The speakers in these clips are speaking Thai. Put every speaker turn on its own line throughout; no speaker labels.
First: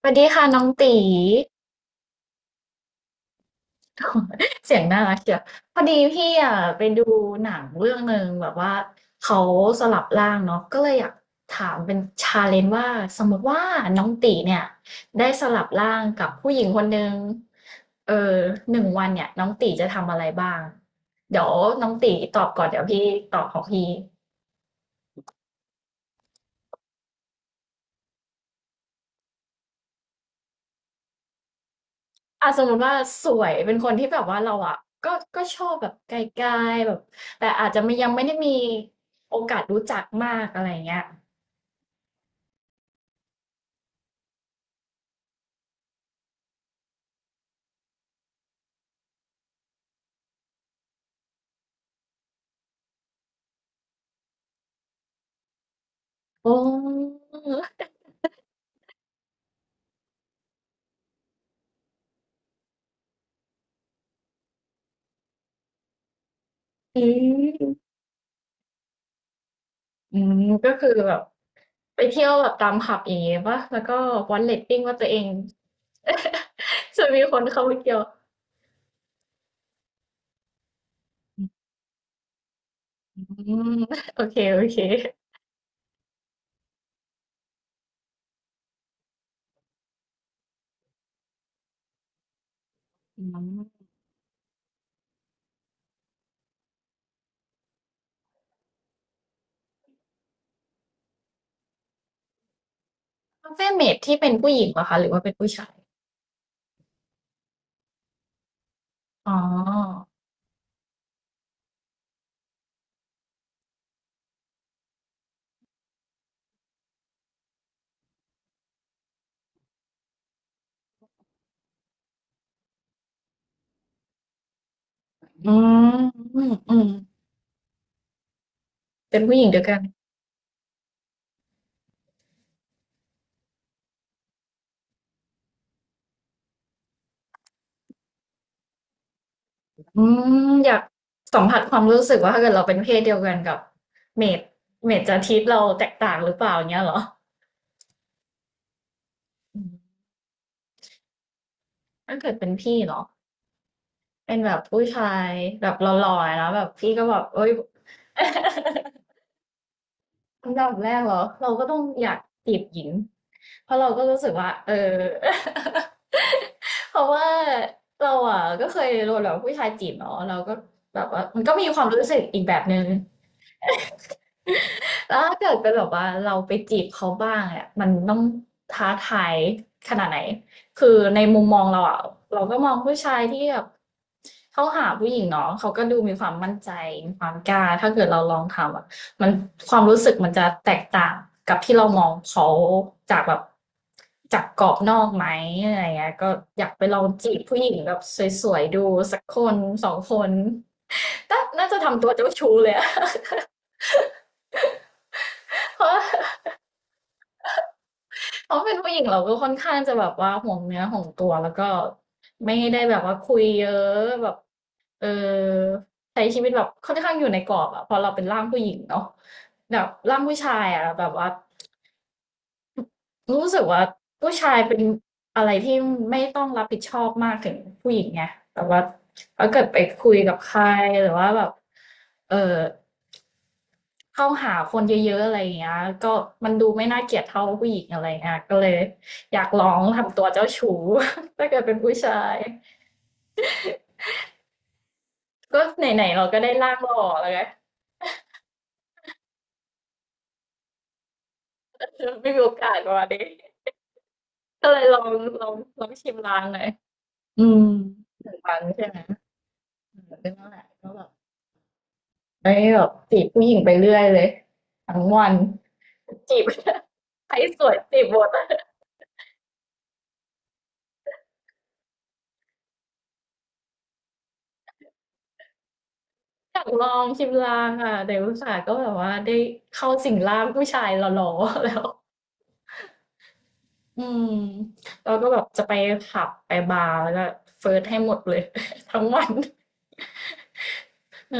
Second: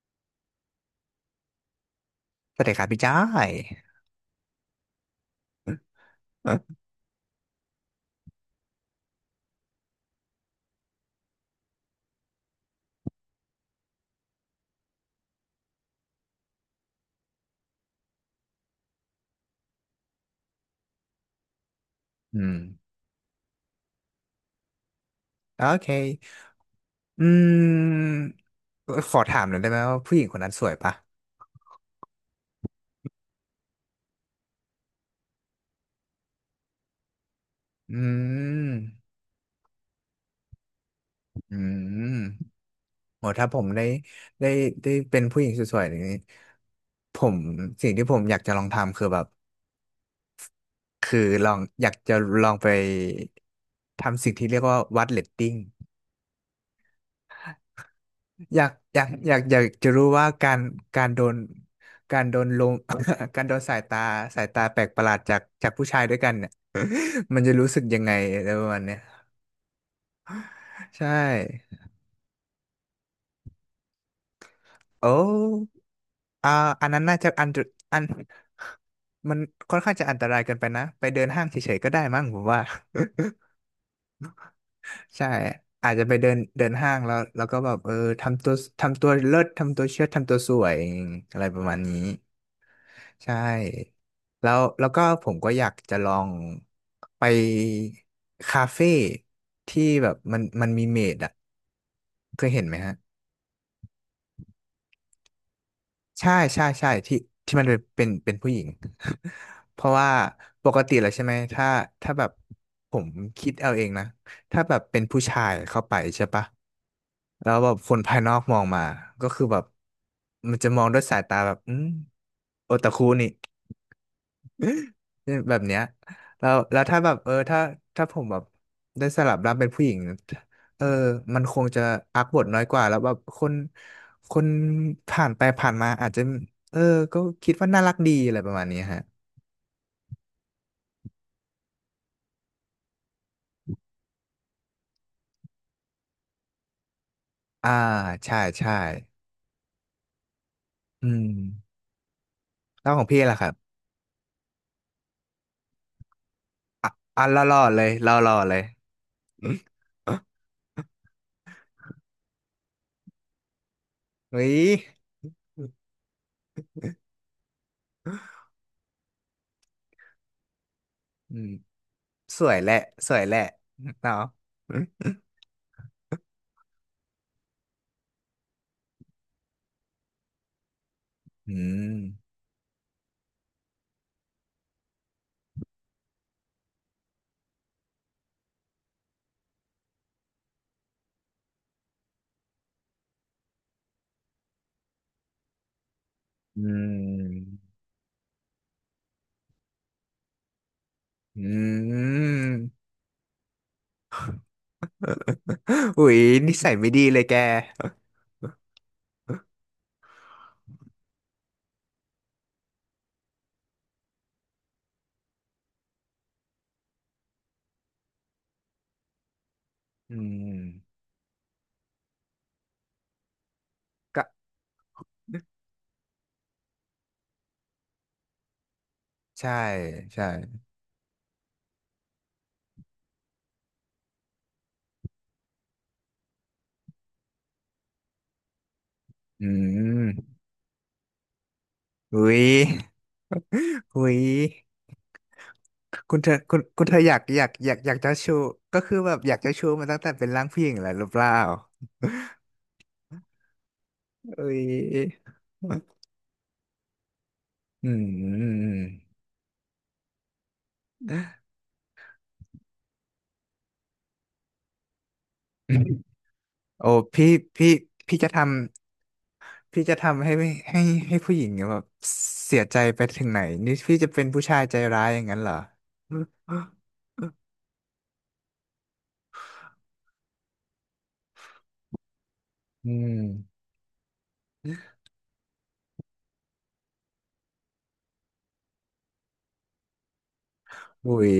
สวัสดีค่ะน้องตี
สวัสดีครับพี่จ้อย
เสียงน่ารักเชียวพอดีพี่อ่ะ
อ
ไปดูหนังเรื่องหนึ่งแบบว่าเขาสลับร่างเนาะก็เลยอยากถามเป็นชาเลนจ์ว่าสมมติว่าน้องตีเนี่ยได้สลับร่างกับผู้หญิงคนหนึ่งเออหนึ่งวันเนี่ยน้องตีจะทำอะไรบ้างเดี๋ยวน้องตีต
อื
อบ
ม
ก่อนเดี๋ยวพี่ตอบของพี่
โอเคอืมขอถามหน่อยได้ไหมว่าผู้หญิงคนนั้นสวยปะ
อ่ะสมมติว่าสวยเป็นคนที่แบบว่าเราอะก็ก็ชอบแบบไกลๆแบบแต่อาจจะไม่
อื
ยังไม่ได้มี
ม
โอกาสรู้จักมากอะไรเงี้ย
อืมโหถ้าผมได้ได้เป็นผู้หญิงสวยๆอย่างนี้ผมสิ่งที่ผมอยากจะลองทำคือแบบคือลองอยากจะลองไปทำสิ่งที่เรียกว่าวัดเรตติ้ง
โออ
อยากจะรู้ว่าการการโดนการโดนลม การโดนสายตาสายตาแปลกประหลาดจากผู้ชายด้วยกันเนี่ย
ื
มันจะรู้
ม
สึกยังไงอะไรประมาณเนี้ย
อืมก็คือ
ใช่
แบบไปเที่ยวแบบตามผับอย่างเงี้เป่ะแล้วก็วัดเรตติงว่าตั
โอ
วเอง
้อ่าอัน นั้
จะ
นน่า
มี
จะ
คน
อันตร
เข้าไปเที่ย
อั
ว
นมันค่อนข้างจะอันตรายเกินไปนะไปเดินห้างเฉยๆก็ได้มั้งผมว่า
อืมโอเคโอเค
ใช่อาจจะไปเดินเดินห้างแล้วแล้วก็แบบทำตัวทำตัวเลิศทำตัวเชิดทำตัวสวยอะไรประมาณนี้
อื
ใช่
ม
แล้วแล้วก็ผมก็อยากจะลองไปคาเฟ่ที่แบบมันมีเมดอ่ะเคยเห็นไหมฮะ
h า u ฟ e m a ที่เป็นผู้หญิงเหรอคะหรือว่าเป็นผู้ชาย
ใช่ใช่ใช่ที่ที่มันเป็นผู้หญิง
อ๋อ
เพราะว่าปกติแล้วใช่ไหมถ้าแบบผมคิดเอาเองนะถ้าแบบเป็นผู้ชายเข้าไปใช่ปะแล้วแบบคนภายนอกมองมาก็คือแบบมันจะมองด้วยสายตาแบบอืมโอตาคุนี่
อื
แบบเนี้ย
มอื
แล้
ม
ว
อื
แล้ว
ม
ถ้าแบบถ้าผมแบบได้
เป็
ส
น
ลั
ผู้
บ
หญิง
ร่า
เด
ง
ยว
เป็น
กัน
ผู้หญิงเออมันคงจะอักบทน้อยกว่าแล้วแบบคนคนผ่านไปผ่านมาอาจจะเออก็คิดว่าน่ารักดีอะไรประมาณนี้ฮะ
อืมอยากสัมผัสความรู้สึกว่าถ้าเกิดเราเป็นเพศเดียวกันกับเมดเมดจะทิตเราแตกต่างหรือเปล่าอย่างเงี้ยเหรอ
อ่าใช่ใช่
อืม
อืม
ถ้าเกิดเป็นพี่
แล้วข
เนาะ
องพี่ล่ะครับ
เป็นแบบผู้ชายแบบหล่อๆแล้วแบบพี่ก็แบ
อ่ะ
บ
ร
เอ้
อ
ย
รอๆเลยรอรอเลย
อันดับแรกเหรอเราก็ต้องอยากจีบหญิงเพราะเราก็รู้สึก
เฮ้
ว่า
ย
เออ เพราะว่าเราอ่ะก็เคยโดนแบบผู้ชายจีบเนาะเราก็แบบว่า
อื
มัน
ม
ก็มีความรู้สึกอี
ส
กแบ
วย
บ
แหละ
นึง
สวยแหละเนาะ
แล้วถ้าเกิดเป็นแบบว่าเราไปจีบเขาบ้างเนี่ยมันต้องท้าทายขนาดไหนคือในมุม
อื
มองเราอะ
ม
เราก็มองผู้ชายที่แบบเขาหาผู้หญิงเนาะเขาก็ดูมีความมั่นใจมีความกล้าถ้าเกิดเราลองทำอะมันความรู้สึกมันจะแตกต่างกับที่เรามองเขาจากแบบจากกรอบนอกไหมอะไรเงี้ยก็อ
อื
ยากไปลองจีบ
ม
ผู้หญิงแบบสวยๆดูสักคนสองคนน่า
อ
น่าจะ
ื
ทำตัวเจ้าชู้เล
ม
ยอะ เพราะ
อุ๊ย
ว่า
นิสัยไม่ดีเลยแก
เพราะเป็นผู้หญิงเราก็ค่อนข้างจะแบบว่าห่วงเนื้อห่วงตัวแล้วก็ไม่ได้แบบว่าคุยเยอะแบบเออใช้ชีวิตแบบค่อนข้างอยู่ในกรอบอะพอเราเป็นร่างผู้หญิงเนาะแบบ
อื
ร่างผู้ชา
ม
ยอะแบบว่ารู้สึกว่า
ก็
ผู้ชายเป็นอะไรที่ไม่ต้องรับผิดชอบมากถึงผู้หญิงไงแบบว่าถ้า
ใช่
เกิดไปคุย
ใช่
กับใครหรือว่าแบบเออ เข้าหาคนเยอะๆอะไรอย่างเงี้ยก็มันดูไม่น่าเกลียดเท่าผู้หญิงอะไรเงี้ยก็เลยอยา
อื
กลอง
ม
ทำตัวเจ้าชู้ ถ้าเกิดเป็นผู้ชา
อุ๊
ย
ยอุ๊ย
ก็ไหนๆ
คุณ
เรา
เธอ
ก็ได้
คุณ
ร่างหล่
เธ
อ
ออยาก
แล้วไง
อยากจะชูก็คือแบบอยากจะชูมาตั้งแต่เป็นร่างผู้หญิงแล้วหรือเปล่า
ไม่มีโอกาสประมาด้
อุ๊ย
ก็เลยลองลองชิมลางหน่อยอืม
อื
ถึงวัน
ม
ใช่ไหมอืมก็นั่นแหละก็แบบได้แบบจีบผู้หญิงไปเรื่อยเลยทั้งวันจีบ
โอ้ พี่
ใครส
พี่
วยจีบห
พี่
มด
จะท ำพี่จะทำให้ให้ผู้หญิงแบบเสียใจไปถึงไหนนี่พี่จะเป็นผู้ชายใจร้ายอย่างนั้นเหรอ
อยากลองชิมลางอ่ะแต่อุตส่าห์ก็แบบว่าได้เข้าสิงร่างผู้ชายหล่อๆแล้ว
อืม
อืมเราก็แบบจะไปผับไปบาร์แล้วก็เฟิร์สให้หมดเลย ทั้งวัน
อุ๋ย
เออ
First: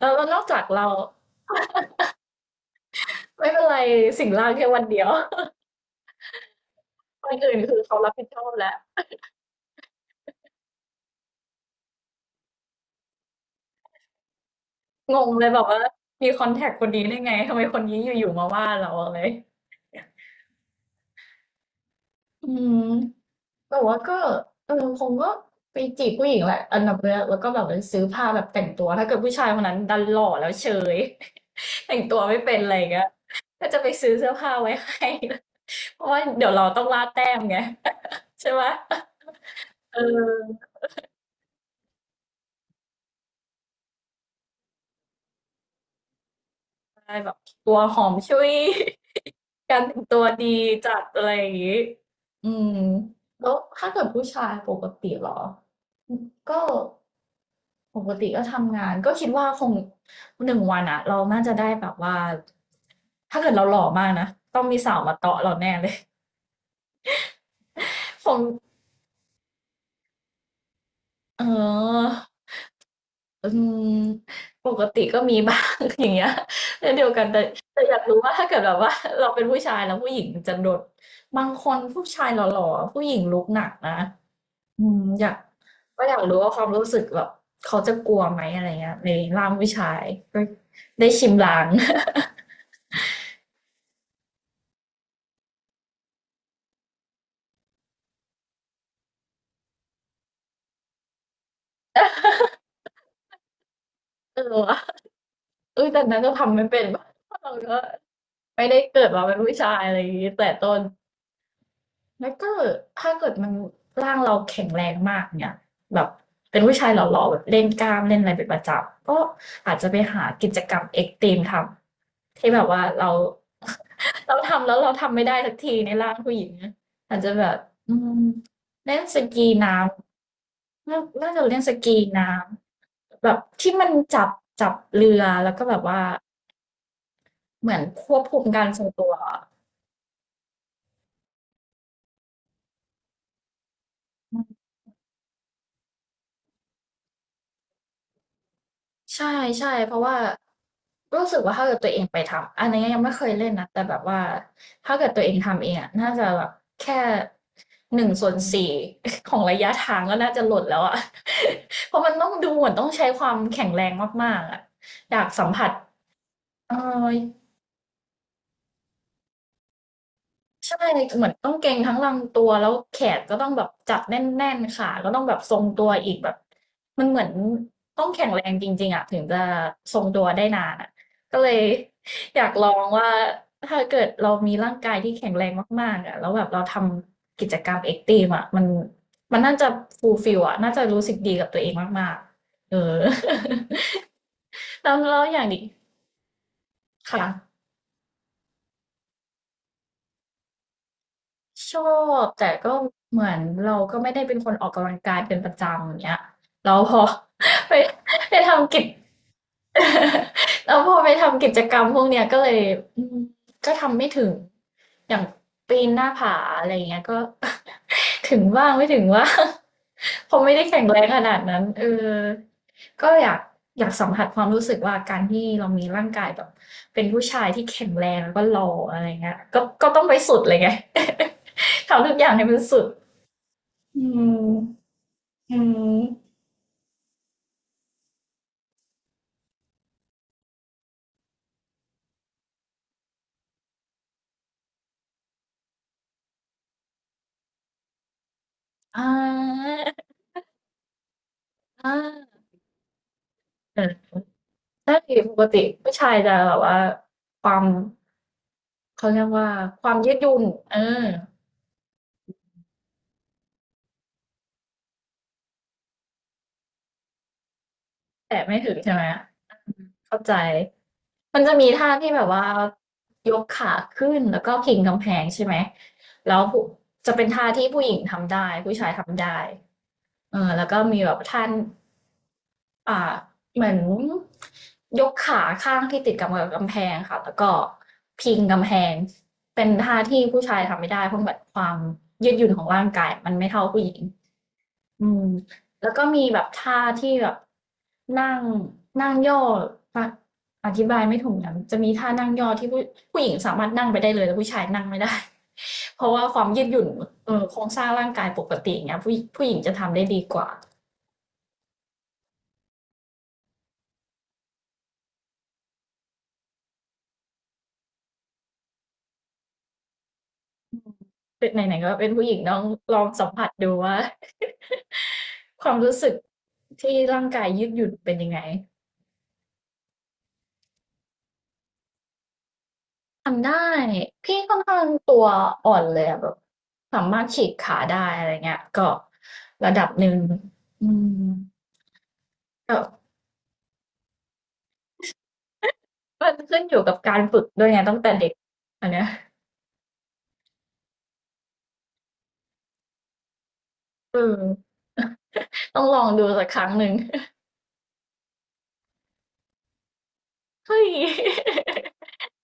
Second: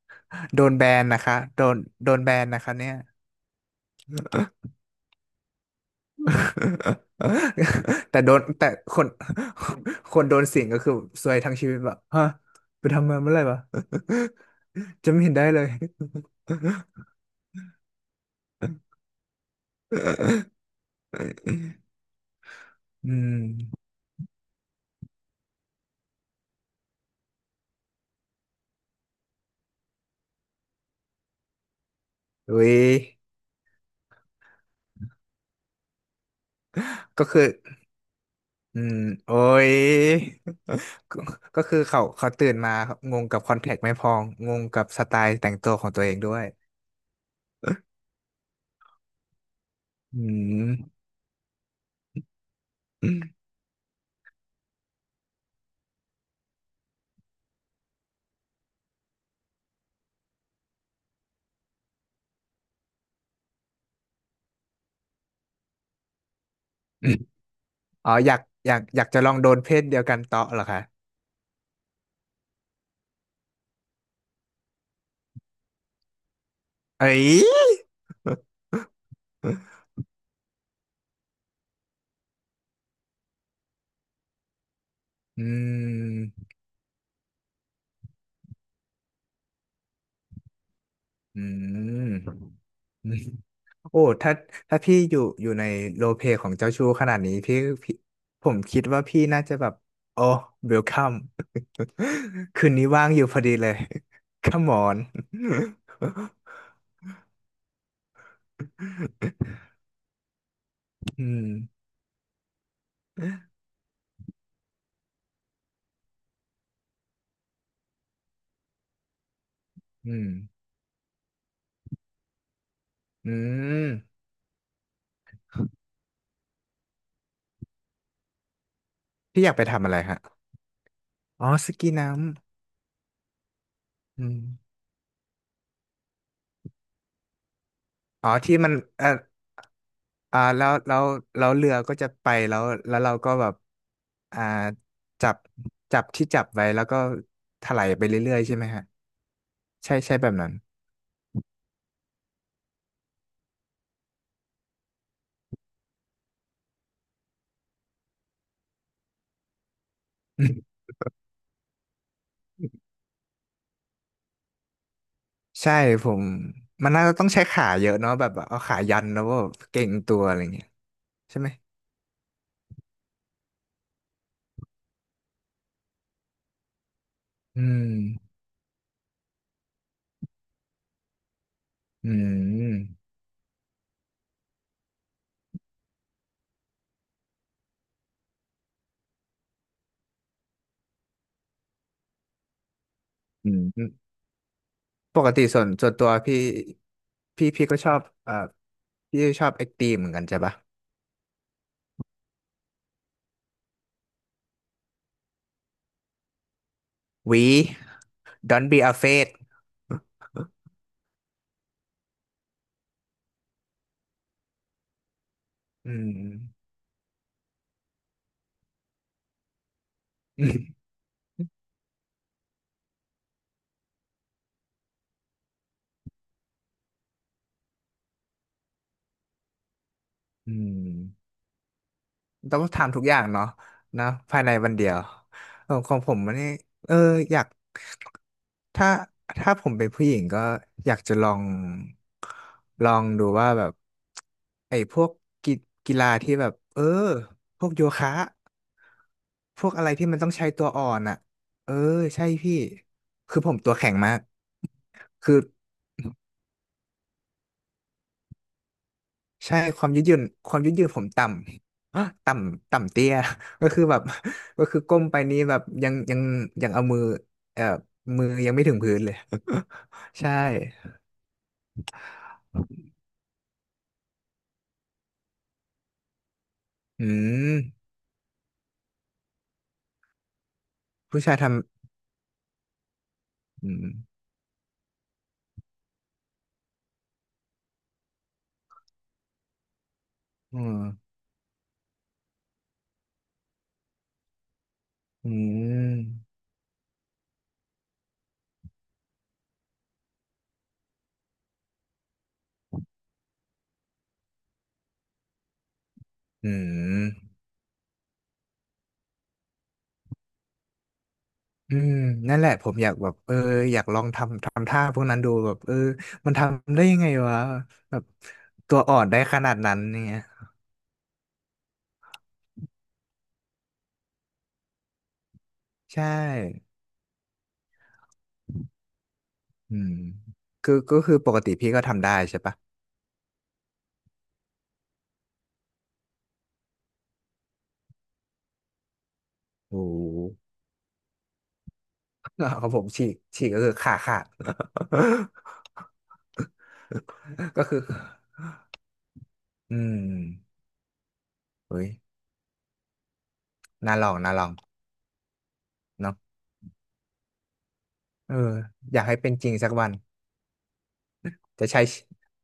แล้วนอกจา
โด
ก
นแบ
เรา
นนะคะโดนแบนนะคะเนี่ย
ไม่เป็นไรสิ่งล่างแค่วันเดียว คนอื่นคือเขารั บ
แต่
ผิด
โด
ช
น
อบ
แต่
แล้ว
คนคนโดนสิงก็คือซวยทั้งชีวิตแบบฮะไปทำมาเมื่อไหร่วะ จะ
ง
ไม่
ง
เห็น
เล
ได้
ยแบ
เล
บ
ย
ว่ามีคอนแทคคนนี้ได้ไงทำไมคนนี้อยู่ๆมาว่าเราอะไร อืม
อืม
แต่ว่าก็เออคงก็ไปจีบผู้หญิงแหละอันดับแรกแล้วก็แบบไปซื้อผ้าแบบแต่งตัวถ้าเกิดผู้ชายคนนั้นดันหล่อแล้วเฉย แต่งตัวไม่เป็
อุ้
นอะไร
ย
อย่างเงี้ยก็จะไปซื้อเสื้อผ้าไว้ให้ เพราะว่าเดี๋ยวเราต้องล่า
ก็
แต้ม
คือ
ไง ใช่ไหม
อืมโอ้ย
เออ
ก็ก็คือเขาตื่นมาครับงงกับคอนแทคไม่พองงงกับสไตล์แต่งตัวของตัวเองด้วย
ใช่แบบตัวหอมชุย การแต่งตั
อื
วดี
ม
จัดอะไรอย่างนี้อืมแล้วถ้าเกิดผู้ชายปกติเหรอก็ปกติก็ทำงานก็คิดว่าคงหนึ่งวันอะเราน่าจะได้แบบว่าถ้าเกิดเราหล่อมากนะต้องมีสาวมาเตาะเราแน่เลย
อ๋อ
ค
อยาก
ง
อยากจะลองโดนเพศเดียวกันเตาะเหรอคะ
เออ อืมปกติก็มีบ้าง อย่างเงี้ยเช่นเดียว
เอ้
กันแต่
ย
แต่อยากรู้ว่าถ้าเกิดแบบว่าเราเป็นผู้ชายแล้วผู้หญิงจะโดนบางคนผู้ชายหล่อๆอะผู้หญิงลุกหนักนะอืมอยาก
อื
ก็อยากรู้
ม
ว่าความรู้สึกแบบเขาจะกลัวไหมอะไรเงี้ยในร่างผู้ชายก็ได้ชิม
อื
ลาง
มอืมโอ้ถ้าพี่อยู่ในโรลเพลย์ของเจ้าชู้ขนาดนี้พี่พี่ผมคิดว่าพี่น่าจะแบบโอ้เวลคัม คืนนี้ว่างอยู่พอดีเลย
เออ
Come
ว่ะ
on
อุ๊ยแต่นั้นก็ทำไม่เป็น เพราะเราก็ไม่ได้เกิดมาเป็นผู้ชายอะไรอย่างงี้แต่ต้น
อืม
แล้วก็ถ้าเกิดมันร่างเราแข็งแรงมากเนี่ยแบบเป็นผู้ชายหล่อๆแบบเล่นกล้ามเล่นอะไรเป็นประจำก็อาจจะไป
อื
หา
ม
กิจกรรมเอ็กซ์ตรีมทำที่แบบว่าเรา
อืม
เราทำแล้วเราทำไม่ได้สักทีในร่างผู้หญิงนะอาจจะแบบอืมเล่นส
พี่
กี
อยากไป
น้
ทำอะไรฮะ
ำน่าจะ
อ๋อ
เล่น
ส
ส
กี
กี
น้
น้ำแบบที่มัน
ำ
จั
อื
บ
ม
จับเรือแล้วก็แบบว่าเหมือนควบ
อ๋อ
คุม
ที่
การ
มัน
ทรง
เอ่
ตั
อ
ว
อ่าแล้วแล้วแล้วเรือก็จะไปแล้วแล้วเราก็แบบอ่าจับที่จับไว้แล้วก็ถลายไปเรื่อยๆใช่ไหมฮะ
ใช่ใช่เพ
ใช่
ราะ
ใช่
ว่า
แบบนั้น
รู้สึกว่าถ้าเกิดตัวเองไปทำอันนี้ยังไม่เคยเล่นนะแต่แบบว่าถ้าเกิดตัวเองทำเองอะน่าจะแบบแค่1/4 ของระยะทางก็น่าจะหล่นแล้วอะ เพราะมันต้องดูเหมือนต้องใช้ความแข็งแรงมากๆอะอยากสัม ผัส
ใช่ผม
เออ
มันน่าจะต้องใช้ขาเยอะเนาะแบบเอาขายันแล้วก็เก่งตัวอะไรเงี้ย
ใช่เหมือน
ใช่ไหม
ต้องเกร็งทั้งลำตัวแล้วแขนก็ต้องแบบจับแน่นๆขาก็ต้องแบบทรงตัวอีกแบบมันเหมือน
อื
ต้องแข็
ม
งแรงจริงๆอ่ะถึงจะทรงตัวได้นานอ่ะก็เลย
อื
อยากลอ
ม
งว่าถ้าเกิดเรามีร่างกายที่แข็งแรงมากๆอ่ะแล้วแบบเราทำกิจกรรมเอ็กซ์ตรีมอ่ะมันน่าจะฟูลฟิลอ่ะน่าจะรู้สึกดีกับตัวเองมากๆเออ
อืม
แล้วแล้
ป
ว
ก
อ
ติ
ย่างนี้
ส่วนตัวพี่
ค่ะ
พี่ก็ชอบพี่ชอบเอ็กตีเหมือนกันใช่ปะ
ชอบแต่ก็เหมือนเราก็ไม่ได้เป็นคนออกกำลังกายเป็นประจำอย่างเงี้ยเราพอ ไป
We
ไป
don't
ทำกิ
be
จ
afraid
แล้วพอไปทำกิจกรรมพวกเนี้ยก็เลยอืมก็ทำไม่ถึงอย่างปีน
อื
หน้า
ม
ผาอะไรอย่างเงี้ยก็ ถึงบ้างไม่ถึงว่าง เพราะไม่ได้แข็งแรงขนาดนั้น เออก็อยากสัมผัสความรู้สึกว่าการที่เรามีร่างกายแบบเป็นผู้ชายที่แข็งแรงแล้วก็หล่ออะไรเงี้ยก็ต้องไปสุด
อื
เลยไง
ม
ทำทุกอย่างให้มั
ต้
น
อง
สุด
ทำทุกอย่างเนาะ
อื
นะ
ม
ภายในวันเดียว
อื
เออของ
ม
ผมมันนี่เอออยากถ้าผมเป็นผู้หญิงก็อยากจะลองลองดูว่าแบบไอ้พวกกีฬาที่แบบพวกโยคะ
อ่
พว
า
กอะไรที่มันต้องใช้ตัวอ่อนอ่ะเออ
อ่
ใช่
า
พี่คือผมตัวแข็งมาก
ใช่ป
คือ
กติผู้ชายจะแบบว่าความเขาเรียกว่า
ใช่ค
ค
วาม
วาม
ยืดห
ยื
ยุ่
ด
น
หยุ่น
ความยืด
เอ
หยุ่นผ
อ
มต่ำ ฮะต่ำต่ำเตี้ย ก็คือแบบ ก็คือก้มไปนี้แบบยังเอามือเอ่อมือ
แต่
ยัง
ไม่
ไม่
ถึ
ถึ
ง
ง
ใช่
พื้น
ไหม
เลย
เข้า
ใช่
ใจมันจะมีท่าที่แบบว่ายกขาขึ้นแล้วก็พิงกำแพงใช่ไหมแล้วผู้
อื
จะเป็นท่าที่ผู้ห
ม
ญิงทำได้ผู้ชายทำได้เออแล้วก็มีแบบ
ผู้ชาย
ท่า
ท
อ่าเห
ำ
มื
อื
อน
ม
ยกขาข้างที่ติดกับกำแพงค่ะแล้วก็พิงกำแพงเป็นท่าที่ผู้ชา
อื
ย
ม
ทำไม่ได้เพราะแบบความยืดหยุ่นของร่างกายมันไม่เท่าผู้หญิงอืม
อื
แล้วก็มีแบ
ม
บท่าที่แบบนั่งนั่งย่ออะอธิบายไม่ถูกนะจะมีท่านั่งย่อที่ผู้หญิงสามารถนั่งไปได้เลยแต่ผู้ชายนั่งไม่ได้ เพราะว่าควา
อื
มยืดหยุ่นเอ
ม
อโครงสร้างร่างกายปกติอย่างเงี้ยผู้หญิงจะทำได้ดีกว่า
อืมนั่นแหละผมอยากแบบเอออยากลองทำท่าพวกนั้นดูแบบเออมันทำได้ยังไงวะแบบตัวอ่อนได้ขนาดนั้นเนี่ย
เป็นไหนๆก็เป็นผู้หญิงต้องลองสัมผัสดูว่า ความรู้
ใช่
สึกที่ร่างกายยืดหยุ่นเป็นยังไง
อืมคือก็คือปกติพี่ก็ทำได้ใช่ปะ
ทำได้พี่ค่อนข้างตัวอ่อนเลยอะแบบสามารถฉีกขาได้อะไรเงี้ยก็ระดั
โอ้
บ
โห
หนึ่งอืม
ของ
ก็
ผมฉีกก็คือขาขาด
มันขึ้นอยู่กับการฝึก ด้
ก็
วย
คื
ไง
อ
ตั้งแต่เด็กอันเนี้ย
อืมเฮ้ยน่าลอ
เอ
ง
อ
น่าลอง
ต้องลอง
เนาะ
ดูสักครั้งหนึ่ง
เอออยากให้เป็นจริงสักวัน
เฮ้ย
จะใช้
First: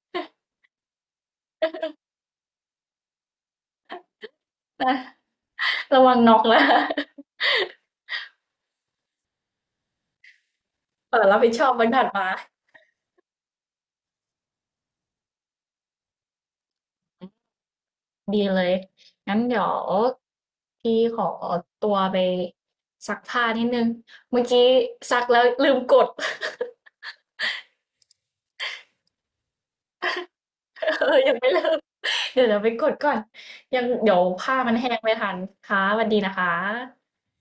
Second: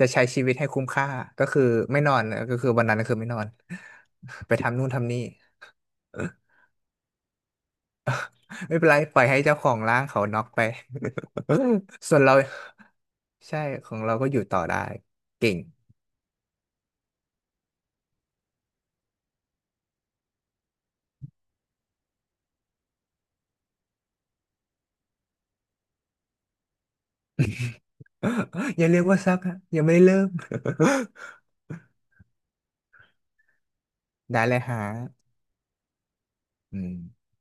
ชีวิตให้คุ้มค่าก็คือไม่นอนก็คือวันนั้นก็คือไม่นอน ไปทำนู่นทำนี่
ระวัง น็อกนะ
ไม่เป็นไรปล่อยให้เจ้าของร้างเขาน็อกไป
เออรับผิดชอบวันถั ด
ส่วน
มา
เราใช่ของเราก็อยู่ต่อได้เก่ง
ดีเลย งั้นเดี๋ยวพี่ขอตัวไปซักผ้านิดนึงเมื่อกี้ซักแล้วลืมกด
อย่าเรียกว่าซักฮะยังไม่ไเริ่ม
เออยังไม่เริ่มเดี๋ยวไปกดก่อน ยังเดี๋ยว
ได้เล
ผ้า
ย
มัน
ฮะ
แห้งไม่ทันค่ะสวัสดีนะคะ
อืม